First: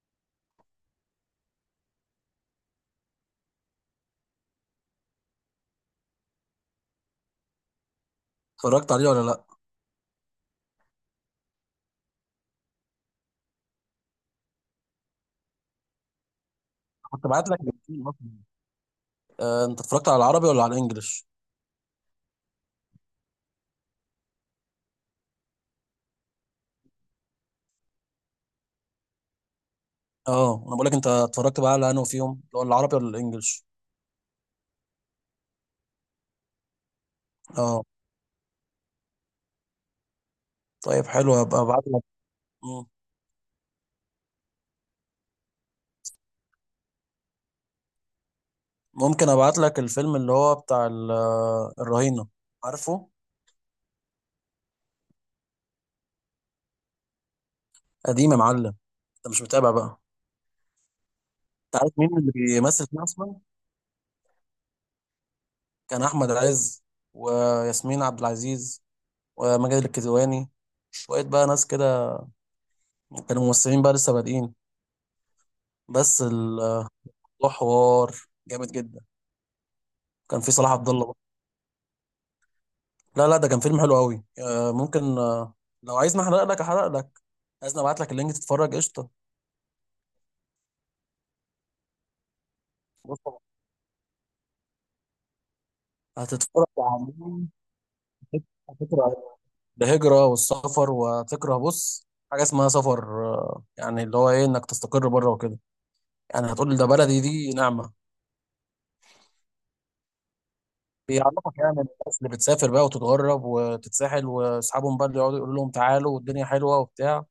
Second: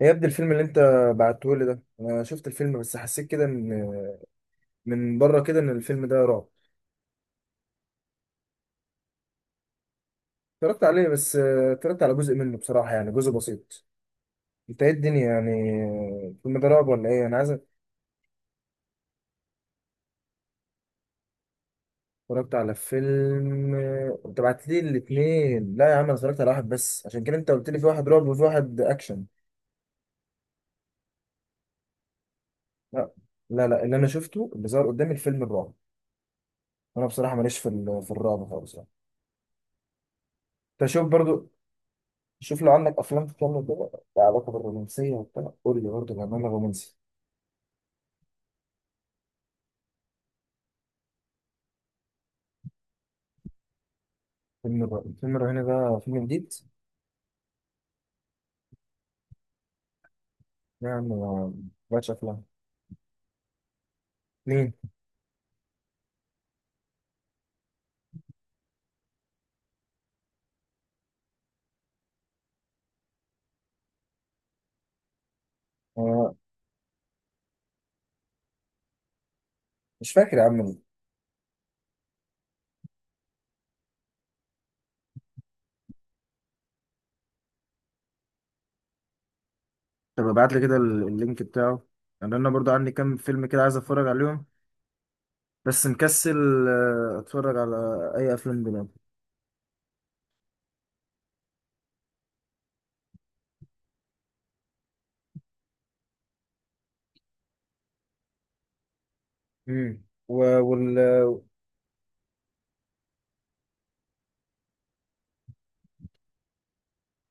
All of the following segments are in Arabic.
إيه يا ابني الفيلم اللي انت بعته لي ده، انا شفت الفيلم بس حسيت كده ان من بره كده ان الفيلم ده رعب. اتفرجت عليه ولا لا؟ اتفرجت عليه بس اتفرجت على جزء منه بصراحة، يعني جزء بسيط. انت ايه الدنيا يعني الفيلم ده رعب ولا ايه؟ كنت انا بعت عايز لك الاثنين اصلا. انت اتفرجت على العربي ولا على الانجليش؟ اتفرجت على فيلم انت بعت لي الاثنين. لا يا عم، انا اتفرجت على واحد بس، عشان كده انت قلت لي في واحد رعب وفي واحد اكشن. اه، انا بقول لك انت اتفرجت بقى على انه فيهم اللي هو العربي ولا لا. الانجليش؟ لا اللي انا شفته اللي ظهر قدامي الفيلم الرعب. انا بصراحة ماليش في اه، في الرعب خالص يعني. انت طيب شوف حلو، برضو. هبقى ابعت لك. شوف لو مم. عندك افلام تتكلم كده، لها علاقه بالرومانسيه وبتاع، قول لي برضه بأمانة رومانسي. ممكن ابعت لك الفيلم اللي هو بتاع الرهينه، عارفه؟ فيلم الرهينه ده فيلم جديد؟ قديم يا معلم، انت مش متابع بقى. يعني ما انت عارف بقتش مين اللي افلام. بيمثل فيه اصلا؟ مين؟ كان احمد عز وياسمين عبد العزيز وماجد الكدواني، شويه بقى ناس كده، كانوا ممثلين بقى لسه بادئين. بس آه، الموضوع حوار جامد جدا. مش فاكر كان يا عم في صلاح مين. عبد الله. لا لا، ده كان فيلم حلو قوي. ممكن، لو عايزني احرق لك احرق لك، عايزني ابعت لك اللينك تتفرج قشطه. طب ابعت لي كده اللينك بتاعه، لان انا برضو عندي كام بص، فيلم كده عايز اتفرج عليهم، بس هتتفرج مكسل عن اتفرج على اي افلام دلوقتي. هتكره الهجره والسفر، وهتكره بص حاجه اسمها سفر. يعني اللي هو ايه انك تستقر بره وكده. يعني هتقول ده بلدي، دي نعمه. امم و- وال بيعرفك يعني الناس اللي بتسافر بقى وتتغرب وتتساحل، واصحابهم بقى اللي يقعدوا يقولوا لهم تعالوا والدنيا حلوه وبتاع،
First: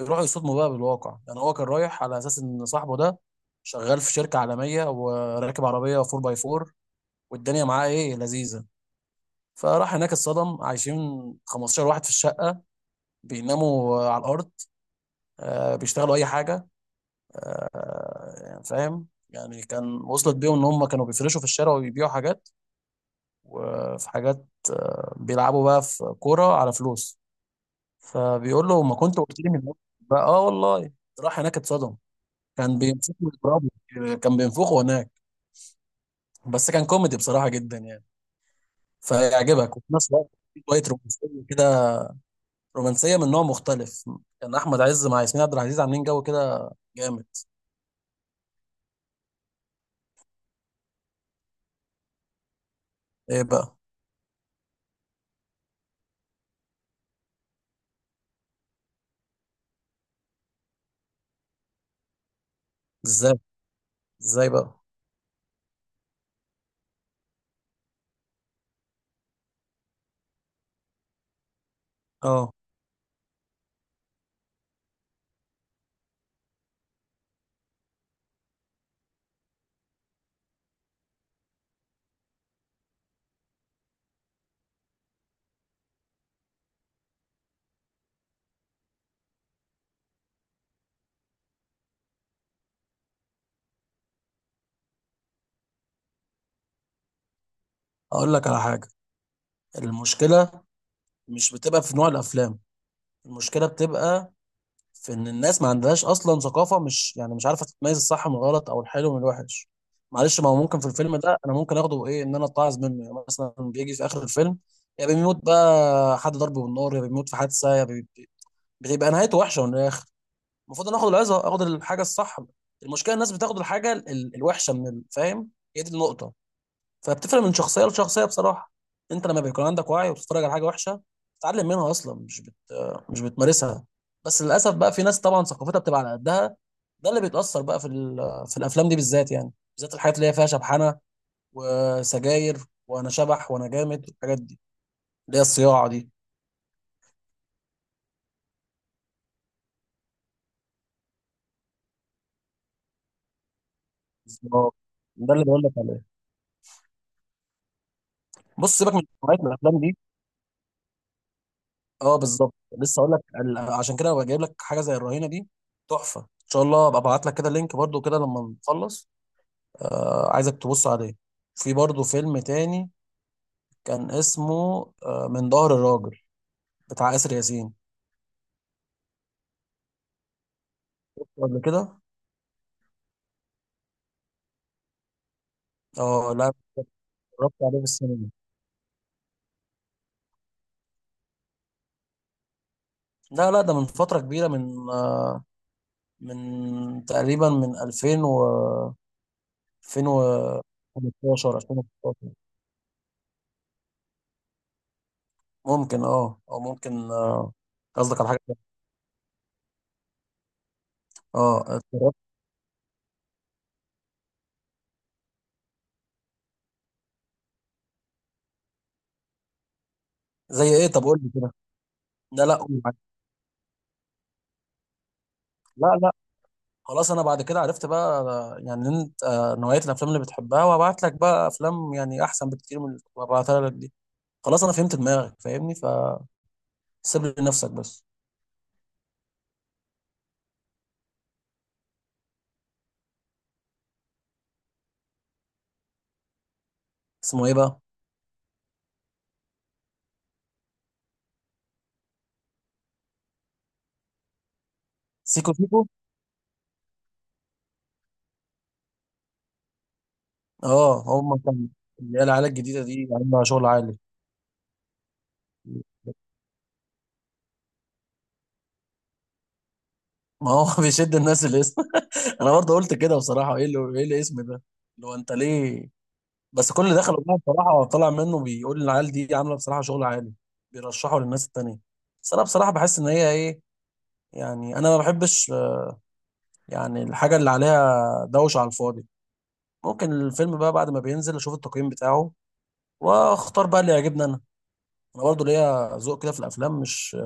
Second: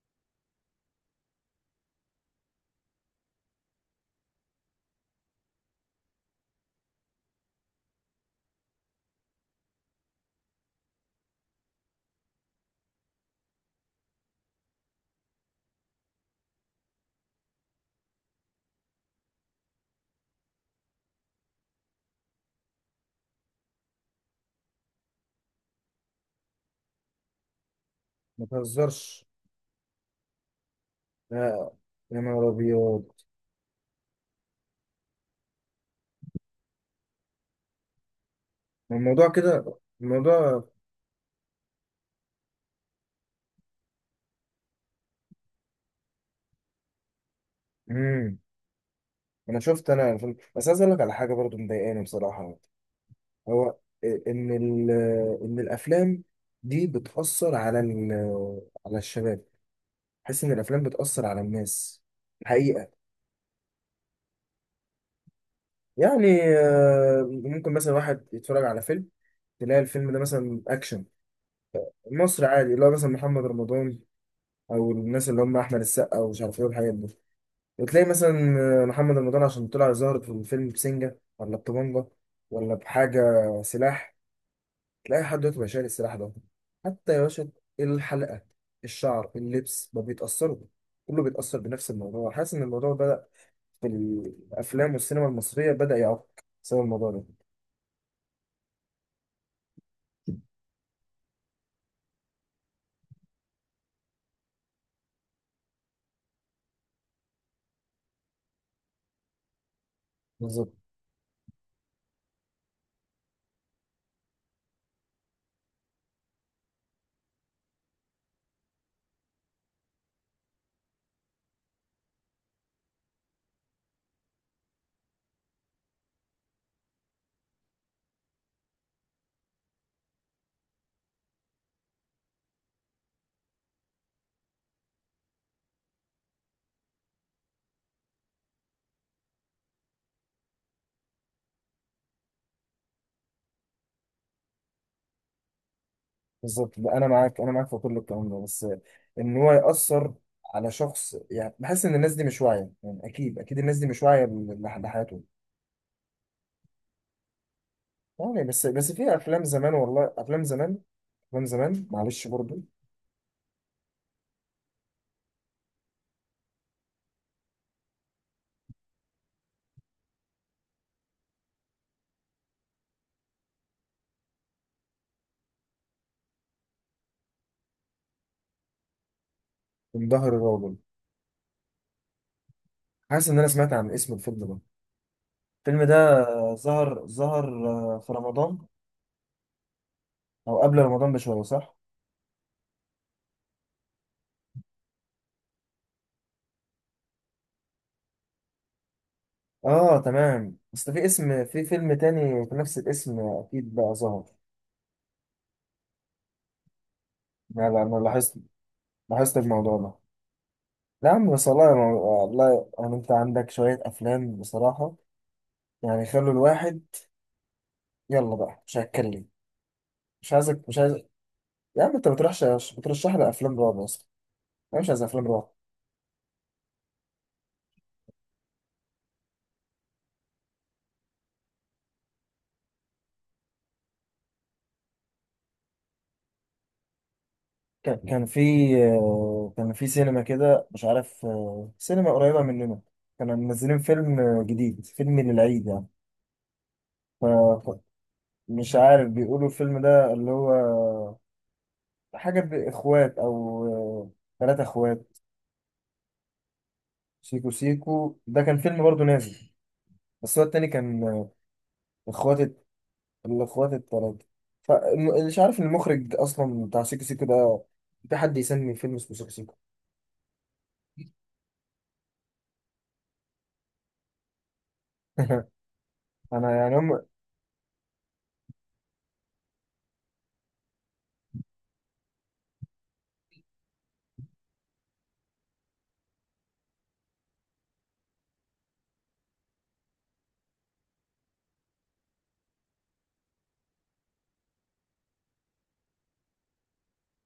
يروحوا يصدموا بقى بالواقع. يعني هو كان رايح على اساس ان صاحبه ده شغال في شركه عالميه وراكب عربيه 4 باي 4، والدنيا معاه ايه لذيذه. فراح هناك، اتصدم عايشين 15 واحد في الشقه، بيناموا على الارض، بيشتغلوا اي حاجه. يعني فاهم، يعني كان وصلت بيهم ان هم كانوا بيفرشوا في الشارع وبيبيعوا حاجات، وفي حاجات، بيلعبوا بقى في كوره على فلوس. ما فبيقول له: ما كنت تهزرش. قلت لي من الأول بقى. اه والله، راح هناك لا، اتصدم، يا نهار كان ابيض. بيمسكه ويضربه، كان بينفخه هناك. بس كان كوميدي بصراحة جدا يعني، ما الموضوع فيعجبك. كده وفي نفس الوقت في الموضوع. شوية رومانسية كده، رومانسية من نوع مختلف. كان أحمد عز مع ياسمين عبد العزيز عاملين جو كده جامد. امم انا شفت انا فيلم، بس عايز اقول لك على حاجه برضو مضايقاني بصراحه. إيه هو بقى؟ ان ان الافلام دي بتاثر على على الشباب. بحس ان الافلام بتاثر على الناس الحقيقه. إزاي؟ إزاي بقى؟ يعني ممكن مثلا واحد يتفرج على فيلم، تلاقي الفيلم ده مثلا اكشن مصر أه. عادي، اللي هو مثلا محمد رمضان او الناس اللي هم احمد السقا ومش عارف ايه والحاجات دي، وتلاقي مثلا محمد رمضان عشان طلع ظاهر في الفيلم بسنجه ولا بطبنجه ولا بحاجه، سلاح، تلاقي حد دلوقتي بقى شايل السلاح ده. حتى يا باشا الحلقة، الشعر، اللبس، ما بيتأثروا، كله بيتأثر بنفس الموضوع. حاسس إن الموضوع بدأ في الأفلام والسينما المصرية بدأ يعق بسبب الموضوع ده. أقول لك على حاجة: المشكلة مش بتبقى في نوع الأفلام، المشكلة بتبقى في ان الناس ما عندهاش اصلا ثقافه، مش عارفه تتميز الصح من الغلط او الحلو من الوحش. معلش، ما هو بالظبط. ممكن في الفيلم ده انا ممكن اخده ايه، ان انا اتعظ منه. يعني مثلا بيجي في اخر الفيلم يا بيموت بقى حد ضربه بالنار، يا بيموت في حادثه، يا بي... بتبقى نهايته وحشه من الاخر. المفروض انا اخد العظه، اخد الحاجه الصح. المشكله الناس بتاخد الحاجه الوحشه من فاهم؟ هي دي النقطه. فبتفرق من شخصيه لشخصيه بصراحه. انت لما بيكون عندك وعي وبتتفرج على حاجه وحشه، بتتعلم منها اصلا، مش بتمارسها. بس للاسف بقى في ناس طبعا ثقافتها بتبقى على قدها، ده اللي بيتاثر بقى في في الافلام دي بالذات يعني. بالذات الحاجات اللي هي فيها شبحنه وسجاير، وانا شبح وانا جامد، الحاجات دي اللي هي الصياعه دي. بالظبط، لا، أنا معاك، أنا معاك في كل الكلام ده، بس إن هو يأثر على شخص. يعني بحس إن الناس دي مش واعية، يعني أكيد أكيد الناس دي مش واعية بالظبط، لحياتهم. ده اللي بقول لك عليه. يعني بس بص، بس سيبك من في نوعيه أفلام من زمان، الافلام دي. والله أفلام زمان. أفلام زمان اه معلش بالظبط، برضه. لسه اقول لك. عشان كده بجيب لك حاجه زي الرهينه دي، تحفه ان شاء الله. ابقى ابعت لك كده لينك برضو كده لما نخلص، عايزك تبص عليه. في برضه فيلم تاني كان اسمه من ظهر الراجل، بتاع آسر ياسين. من ظهر الرجل. قبل كده، حاسس إن أنا سمعت عن اسم الفيلم ده، الفيلم ده. اه لا، ظهر. اتفرجت عليه في في السينما. رمضان او قبل رمضان بشويه، صح؟ لا لا، ده من فترة كبيرة، من تقريبا من 2000 و اه تمام، بس في اسم، 2015 في فيلم 2016، تاني في نفس الاسم اكيد بقى ظهر. ممكن. اه او ممكن، لا انا قصدك على لاحظت، حاجة تانية. لاحظت الموضوع ده. لا يا عم، بس اه والله اتفرجت. والله يعني انت عندك شويه افلام بصراحه، يعني خلوا الواحد، يلا بقى مش هتكلم. مش عايزك، زي مش ايه عايز. طب؟ قول لي كده. يا عم انت لا بترشح، لا، قول معاك. بترشح لي افلام رعب اصلا، انا مش عايز افلام رعب. لا، خلاص انا بعد كده عرفت بقى يعني انت نوعيه الافلام اللي بتحبها، وابعت لك بقى افلام يعني احسن بكتير من اللي كنت ببعتها لك دي. خلاص انا فهمت دماغك، فاهمني، فسيب لي نفسك كان بس. كان في كان في سينما كده مش عارف سينما قريبة مننا، كانوا منزلين فيلم جديد، فيلم للعيد يعني. ف- اسمه ايه ف- بقى؟ مش عارف بيقولوا الفيلم ده اللي هو حاجة بإخوات أو ثلاثة إخوات. سيكو سيكو؟ سيكو سيكو ده كان فيلم برضه نازل، بس هو التاني كان اه هم كان، اللي هي إخوات العيال الت- الجديده دي عندها شغل الإخوات عالي. التلاتة. فمش عارف المخرج أصلا بتاع سيكو سيكو ده، في حد يسمي فيلم اسمه سيكو سيكو؟ ما هو بيشد الناس الاسم. انا برضه قلت كده بصراحه: ايه اللي ايه الاسم ده؟ اللي هو انت ليه؟ أنا بس يعني كل اللي هم. دخل والله بصراحه طلع منه بيقول العيال دي عامله بصراحه شغل عالي، بيرشحوا للناس التانيه. بس انا بصراحه بحس ان هي ايه، يعني انا ما بحبش، يعني الحاجه اللي عليها دوشه على الفاضي. ممكن الفيلم بقى بعد ما بينزل اشوف التقييم بتاعه واختار بقى اللي يعجبني انا. انا برضو ليا ذوق كده في الافلام، مش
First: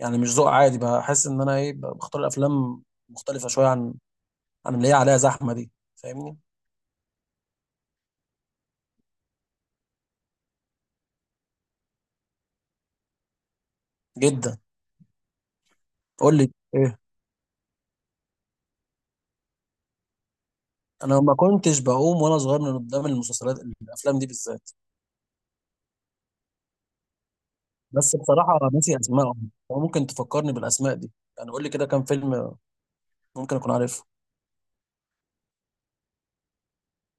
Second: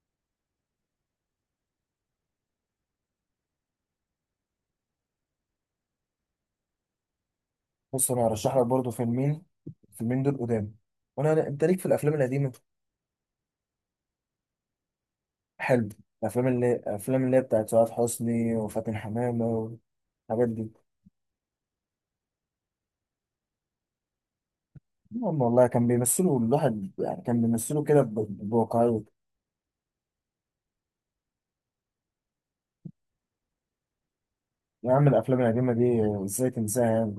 يعني مش ذوق عادي. بحس ان انا ايه، بختار الافلام مختلفه شويه عن اللي هي عليها زحمه دي. فاهمني؟ بص انا هرشح لك برضه فيلمين، الفيلمين دول قدام، وانا انت ليك في الافلام القديمه جدا. حلو. قول الافلام لي ايه. اللي هي بتاعت سعاد حسني وفاتن حمامه والحاجات دي. انا ما كنتش بقوم وانا صغير من قدام المسلسلات الافلام دي بالذات. المهم والله كان بيمثلوا، الواحد يعني كان بيمثلوا كده بس بصراحه ناسي بواقعيه. اسمائهم، ممكن تفكرني بالاسماء دي، يعني قول لي كده كام فيلم ممكن اكون عارفه. يا عم الافلام القديمه دي ازاي تنساها يعني؟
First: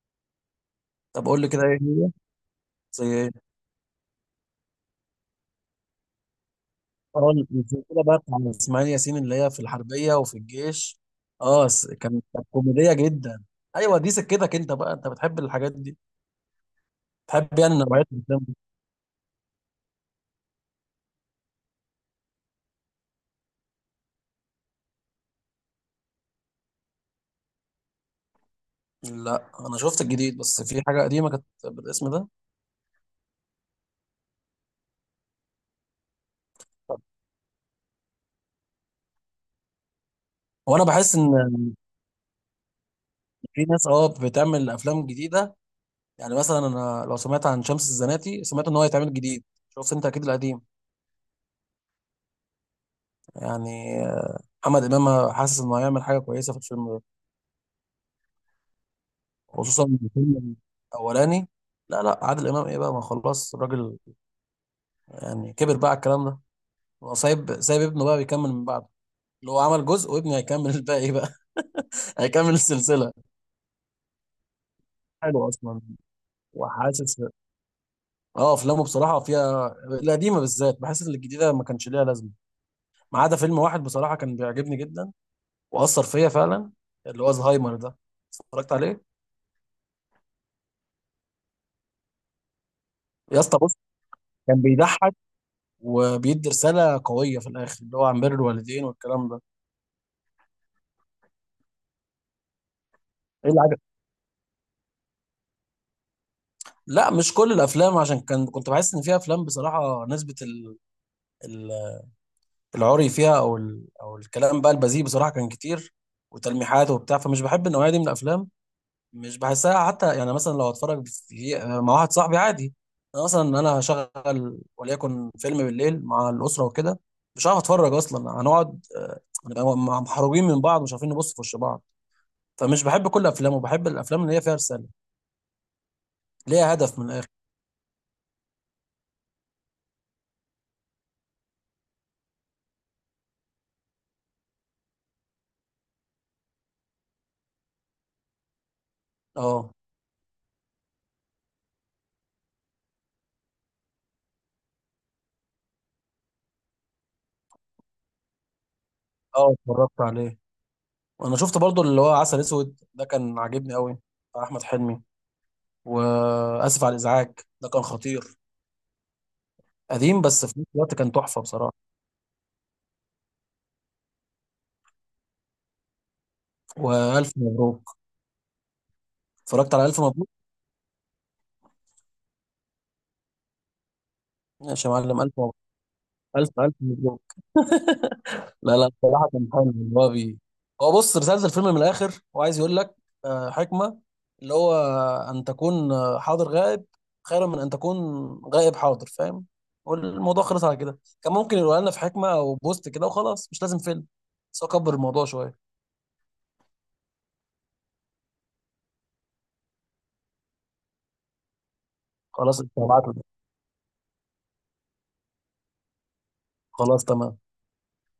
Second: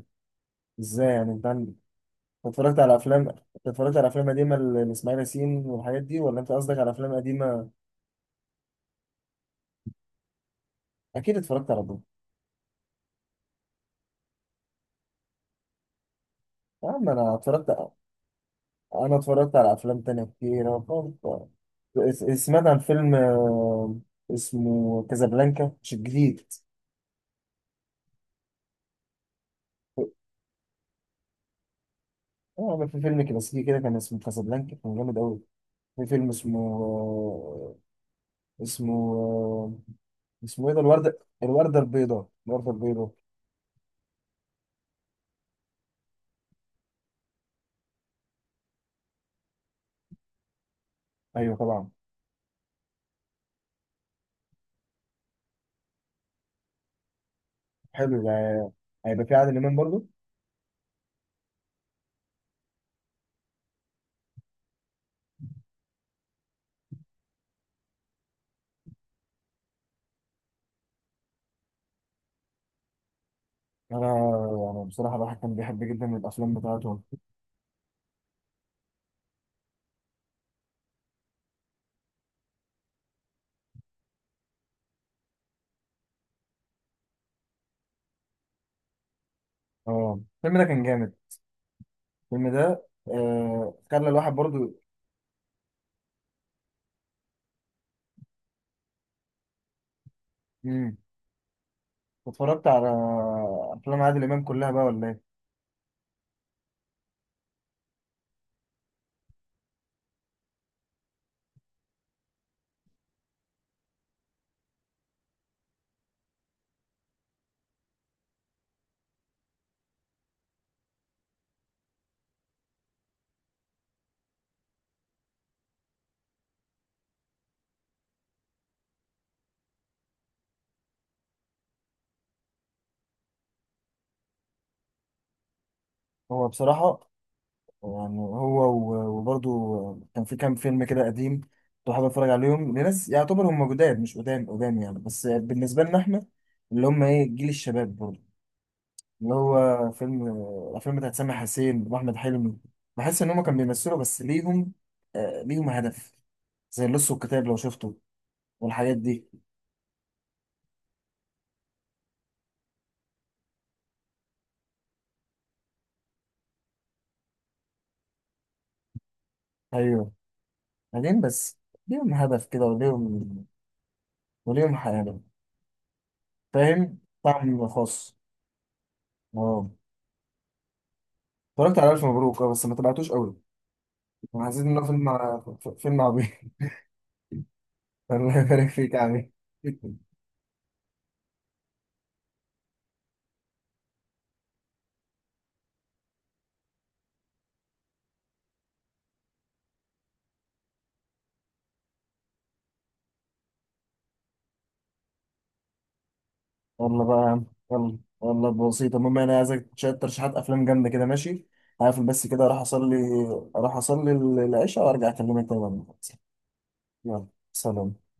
ازاي طب يعني قول انت لي كده، أنت ايه هي؟ اتفرجت على زي افلام؟ أنت إيه؟ اتفرجت على افلام قديمه لاسماعيل ياسين والحاجات دي، ولا انت قصدك على افلام اه قديمه؟ السلسله بقى بتاع اسماعيل ياسين اللي هي في الحربيه وفي الجيش. اكيد اه، اتفرجت على س- دول. كان كانت كوميديه جدا. ايوه، دي سكتك انت بقى، انت بتحب الحاجات دي، يا عم انا بتحب اتفرجت، يعني نوعيه الافلام دي. انا اتفرجت على افلام تانية كتير. أنا اتفرجت، سمعت عن فيلم اسمه كازابلانكا، مش الجديد. لا انا شفت الجديد، بس في حاجه قديمه كانت بالاسم ده. اه، في فيلم كلاسيكي كده كان اسمه كازابلانكا، كان جامد قوي. في فيلم اسمه اسمه آه، اسمه ايه ده، وانا بحس الوردة ان الوردة البيضاء، الوردة البيضاء. في ناس اه بتعمل افلام جديده، يعني مثلا انا لو سمعت عن شمس الزناتي سمعت ان هو هيتعمل جديد، شفت انت اكيد القديم. ايوه طبعا. يعني محمد امام حاسس انه هيعمل حاجه كويسه في الفيلم ده، حلو ده، هيبقى في عادل امام خصوصا إن برضه. الفيلم الاولاني. لا لا، عادل امام ايه بقى، ما خلاص الراجل، يعني كبر بقى على الكلام ده. هو سايب ابنه بقى بيكمل من بعده، اللي هو عمل جزء وابنه هيكمل الباقي بقى. هيكمل السلسله. انا انا بصراحة الواحد حلو كان اصلا، بيحب جدا الافلام بتاعته. وحاسس. اه، افلامه بصراحه فيها، القديمه بالذات، بحس ان الجديده ما كانش ليها لازمه. ما عدا فيلم واحد بصراحه كان بيعجبني جدا واثر فيا فعلا، اللي هو زهايمر ده، اتفرجت عليه؟ اه الفيلم ده كان جامد، الفيلم ده يا اسطى بص، خلى الواحد كان برضه. بيضحك وبيدي رساله قويه في الاخر اللي هو عن بر الوالدين والكلام ده. اتفرجت على ايه اللي؟ افلام عادل امام كلها بقى ولا ايه؟ لا مش كل الافلام، عشان كنت بحس ان فيها افلام بصراحه نسبه ال... العري فيها، او الكلام بقى البذيء بصراحه كان كتير، وتلميحات وبتاع. فمش بحب النوعيه دي من الافلام، مش بحسها حتى. يعني مثلا لو اتفرج مع واحد صاحبي عادي، انا مثلا انا هشغل وليكن فيلم بالليل مع الاسره وكده، مش هعرف اتفرج اصلا. هنقعد، هنبقى محروجين من بعض، مش عارفين نبص في وش بعض. فمش بحب كل الافلام، وبحب الافلام اللي هي فيها رساله، هو ليها هدف بصراحه من الاخر. يعني، هو وبرضه كان في كام فيلم كده قديم، كنت حابب اتفرج عليهم، لناس يعتبر هم جداد مش قدام يعني، بس بالنسبه لنا احنا اللي هم ايه جيل الشباب برضه. اللي اه. هو فيلم الافلام بتاعت سامح حسين واحمد حلمي، بحس ان هم كانوا بيمثلوا بس ليهم آه ليهم هدف، زي اللص والكتاب لو شفته والحاجات دي. اه اتفرجت عليه، وانا شفت برضو اللي هو عسل اسود ده كان عاجبني قوي، بتاع احمد حلمي. واسف على الازعاج، ده كان خطير، ايوه. قديم بس في نفس الوقت كان بعدين تحفه بس بصراحه. ليهم هدف كده وليهم، وليهم حياة، فاهم، والف طعم مبروك. خاص. اه اتفرجت على الف مبروك؟ اتفرجت على الف مبروك، اه، بس ما تبعتوش قوي، انا حسيت انه ماشي يا فيلم معلم، الف مبروك، فيلم عبيط. الف الف مبروك. الله يبارك لا لا، فيك يا بصراحة عمي. كان حلو. إن هو بي، هو بص، رسالة الفيلم من الآخر هو عايز يقول لك حكمة، اللي هو أن تكون حاضر غائب خير من أن تكون غائب حاضر، فاهم؟ والموضوع خلص على كده. كان ممكن يقولها لنا في حكمة أو بوست كده وخلاص، مش لازم فيلم. بس هو كبر الموضوع شوية. يلا بقى يا عم، يلا والله بسيطة، المهم انا عايزك شوية ترشيحات افلام جامدة كده، ماشي؟ هقفل بس كده اروح خلاص أنت، اصلي. هبعت لك. اروح اصلي العشاء وارجع اكلمك تاني بعد ما أخلص. خلاص يلا، تمام. سلام.